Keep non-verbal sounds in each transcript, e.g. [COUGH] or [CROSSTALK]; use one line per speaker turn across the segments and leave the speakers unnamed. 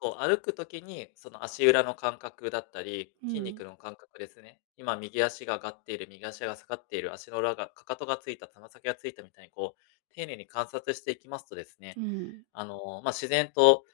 こう、歩く時に、その、足裏の感覚だったり、
う
筋
ん。
肉の感覚ですね。今、右足が上がっている、右足が下がっている、足の裏が、かかとが着いた、たな先が着いた、みたいに、こう、丁寧に観察していきますとですね、
うん。
あの、ま、自然と、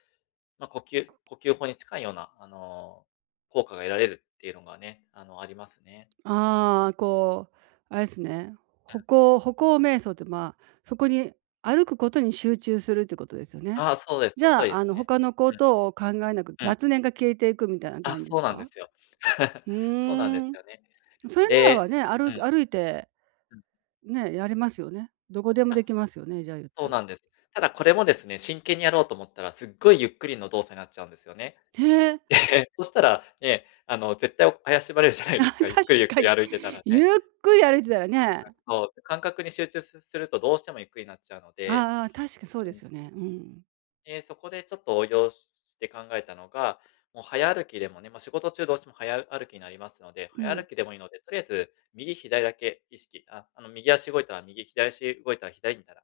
ま、呼吸呼吸法に近いような、あの、効果が得られるっていうのがね、あの、ありますね。
ああ、こう、あれっすね。歩
うん。
行歩行瞑想て、まあ、そこに歩くことに集中するってことですよね。
ああ、そうです。
じ
その通り
ゃあ、
で
あ
す
の、
ね。
他の
う
事を考えなく、
ん。うん。
雑念が消えていくみたいな
あ、
感じで
そ
す
うなんで
か？
すよ。[LAUGHS]
ふ
そうなんで
ー
す
ん。
よね。
それならば
で
ね、あ
う
る
ん。
歩いて、
うん。
ね、やりますよね。何処でも
あ、
出来ますよね、じゃあ、ゆっ
そ
た
う
ら。
なんです。ただ、これもですね、真剣にやろうと思ったら、すっごい、ゆっくりの動作になっちゃうんですよね。
へえ。
で、そしたら、ね、あの、絶対、怪しまれるじゃない
あ、
です
確
か。ゆっくり、ゆっ
か
くり
に。
歩いてたら
ゆ
ね。
っくり歩いてたら
あ、
ね。
そう。感覚に集中すすると、どうしてもゆっくりになっちゃうの
あ
で
あ、ああ、確かそうで
う
す
ん。
よね。うーん。
で、そこで、ちょっと応用しして考えたのが、もう早歩きでもねま、仕事中どうしても早歩きになりますので、
う
早
ん。
歩きでもいいので取り合えず、右左だけ意識あ、あの、右足動いたら右、左足動いたら左、みたいな。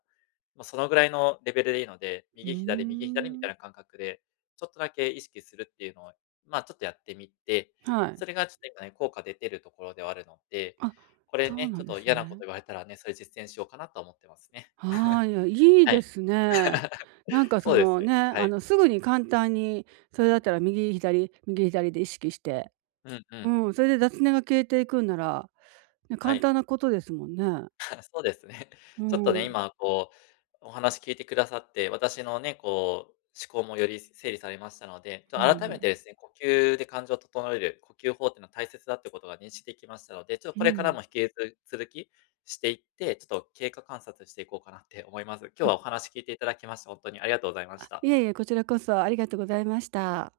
ま、そのぐらいのレベルでいいので、
うー
右左、右左みたい
ん。
な感覚でちょっとだけ意識するっていうのは、まあ、ちょっとやってみて、
はい。
それが、ちょっと今ね、効果出てるところではあるので。
あ、
これ
そう
ね、
な
ちょ
ん
っ
で
と
す
嫌なこと
ね。
言われたらね、それ実践しようかな、とは思ってますね。
は
[CHUCKLES]
い、いや、いい
は
で
い。
すね。なん
[LAUGHS]
か、
そ
そ
うで
の、
す。
ね、
は
あ
い。
の、すぐ
うん。
に簡単に
う
それ
ん。
だったら、右左、右左で意識して。
うんう
う
ん。
ん、それで雑念が消えていくんなら、ね、
は
簡
い。
単なことですもんね。
[CHUCKLES] そうですね。
うー
ちょっとね、
ん。
今、こう、お話聞いて下さって、私のね、こう、思考もより整理されましたので、ちょ
いえ
改
い
めて
え。
ですね、呼吸で感情を整える呼吸法ってのは大切だってことが認識出来ましたので、ちょっ、
ふ
これからも
ん。
引きつ続きしていって、ちょっと経過観察していこうかなって思います。今日
や
はお話聞いて頂きまして、ほんとにありがとうございまし
あ、
た。
いえいえ、こちらこそ、ありがとございました。